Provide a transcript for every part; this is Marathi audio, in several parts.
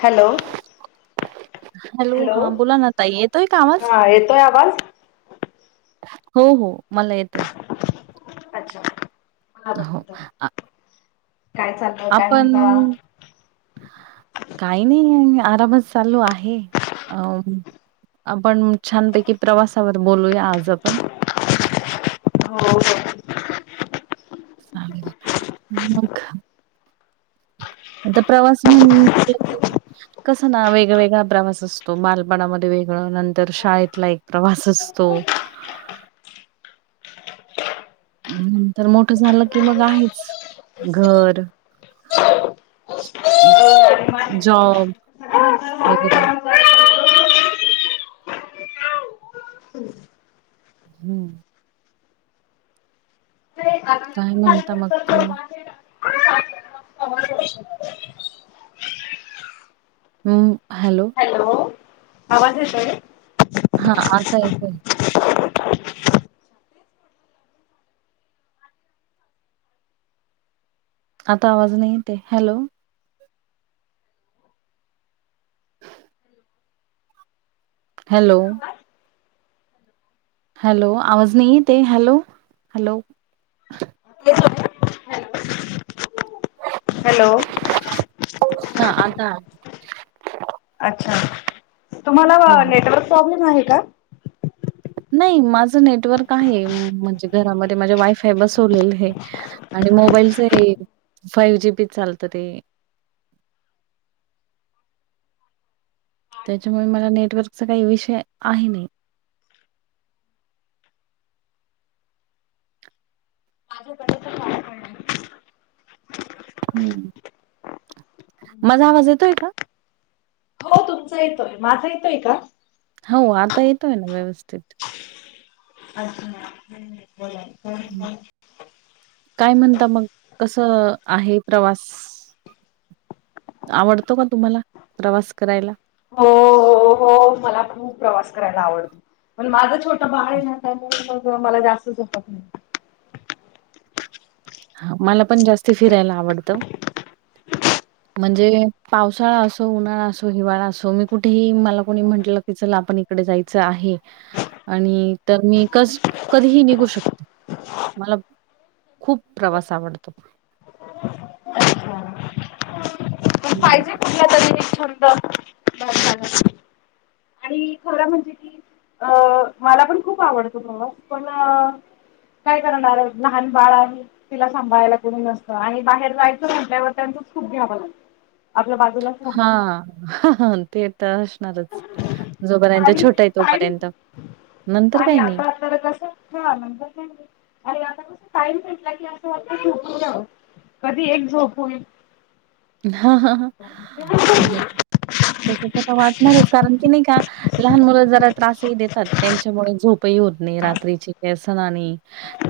हॅलो हॅलो हा बोला ना ताई येतोय का आवाज? हा येतोय आवाज? हो हो मला येतोय. अच्छा मला हो आ काय चालय? आपण काही नाही आरामच चालू आहे अ आपण छानपैकी प्रवासावर बोलूया आज आपण हो हो मग आता प्रवास म्हण कसं ना वेगवेेगळा प्रवास असतो, मणामध्ये वेगळं नंतर शाळेतला एक प्रवास असतो. नंतर मोठ झालं की मग आहेच घर - जॉब वगैरे हम्म काय म्हणता मग तुम्ही? [inaudible] हॅलो आवाज येतोय. हा आता येतोय. आता आवाज नाही येतेय हॅलो हॅलो हॅलो आवाज नाही येतये हॅलो, हॅलो हॅलो हा आता अच्छा तुम्हाला हं, हं. नेटवर्क प्रॉब्लेम आहे का? नाही माझं नेटवर्क आहे म्हणजे घरामध्ये माझे वायफाय बसवलेलं आहे. आणि मोबाईलच फाईव जी बी चालत ते. त्याच्यामुळे मला नेटवर्कचा काही विषय आहे नाही. माझ्याकडे पण वायफाय आहे. हम्, माझा आवाज येतोय का? हो तुमचा येतोय माझा येतोय का? हो आता येतोय ना व्यवस्थित. अच्छा. [inaudible] हं. [unintelligible] काय म्हणता मग कसं आहे प्रवास. आवडतो का तुम्हाला प्रवास करायला. हो हो हो मला खूप प्रवास करायला आवडत प माज छो छोट् बाळ ये ना मग मला जास्त जमत नाही हा मला पण जास्त फिरायला आवडतं. म्हणजे पावसाळा असो, उन्हाळा असो, हिवाळा असो मी कुठेही मला कोणी म्हटलं की चला आपण कडे जायचा आहे आणि तर मी कस कधीही निघू शकते. मला खूप प्रवास आवडतो. पण हम्म पाहिजे कुठला तरी एक छंद [unintelligible] थोड्या म्हणजे की अ मला पण खूप आवडतो प्रमुख पण काय करणार लहान बाळ आहे. तिला सांभाळायला कोणी नसतं आणि बाहेर जायचं म्हटल्यावर त्यांचंच खूप घ्यावं लागतं. आपल्या बाजूला हा. ते तर अशणारच जोपर्यंत आणि छोटा आहे टाईम तोपर्यंत नंतर आणि काही नाही. आता तर कसं हा नंतर काय नाही आणि आता कसं टाइम भेटला की असं वाटतं झोपून जाऊ. कधी एक झोप होईल. असं वाटतं. तसं तर वाटणारच कारण की नाही का लहान मुलं जरा त्रासही देतात त्यांच्यामुळे झोप ही होत नाई रात्रीची केसन आणि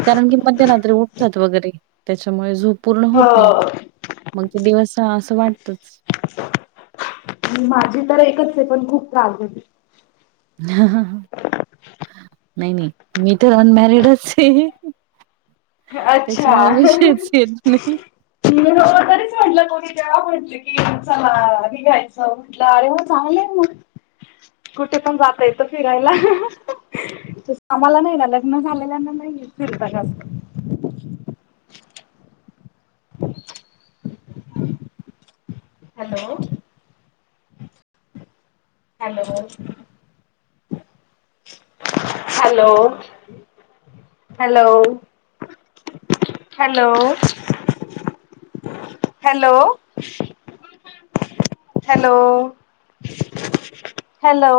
कारण की मध्यरात्री उठतात वगैरे त्याच्यामुळे झोप पूर्ण होत नाही हो मग ते दिवस असं वाटतच. माझी तर एकच आहे पण खूप त्रास देतो. नाही नाही मी तर अनमॅरिडच आहे. अच्छा त्याचामूळे विषयच येत नाही. [unintelligible] तरीच म्हटलं कोणी तेव्हा म्हटलं की चल हा हे घ्यायचं म्हटलं अरे हो चांगलंय म. ह कुठे पण जाता येतं फिरायला. आम्हाला नाही ना लग्न झालेल्यां ना नाहीे फिरता जास्त. व ह व ह hello hello hello. Hello hello. Hello hello hello.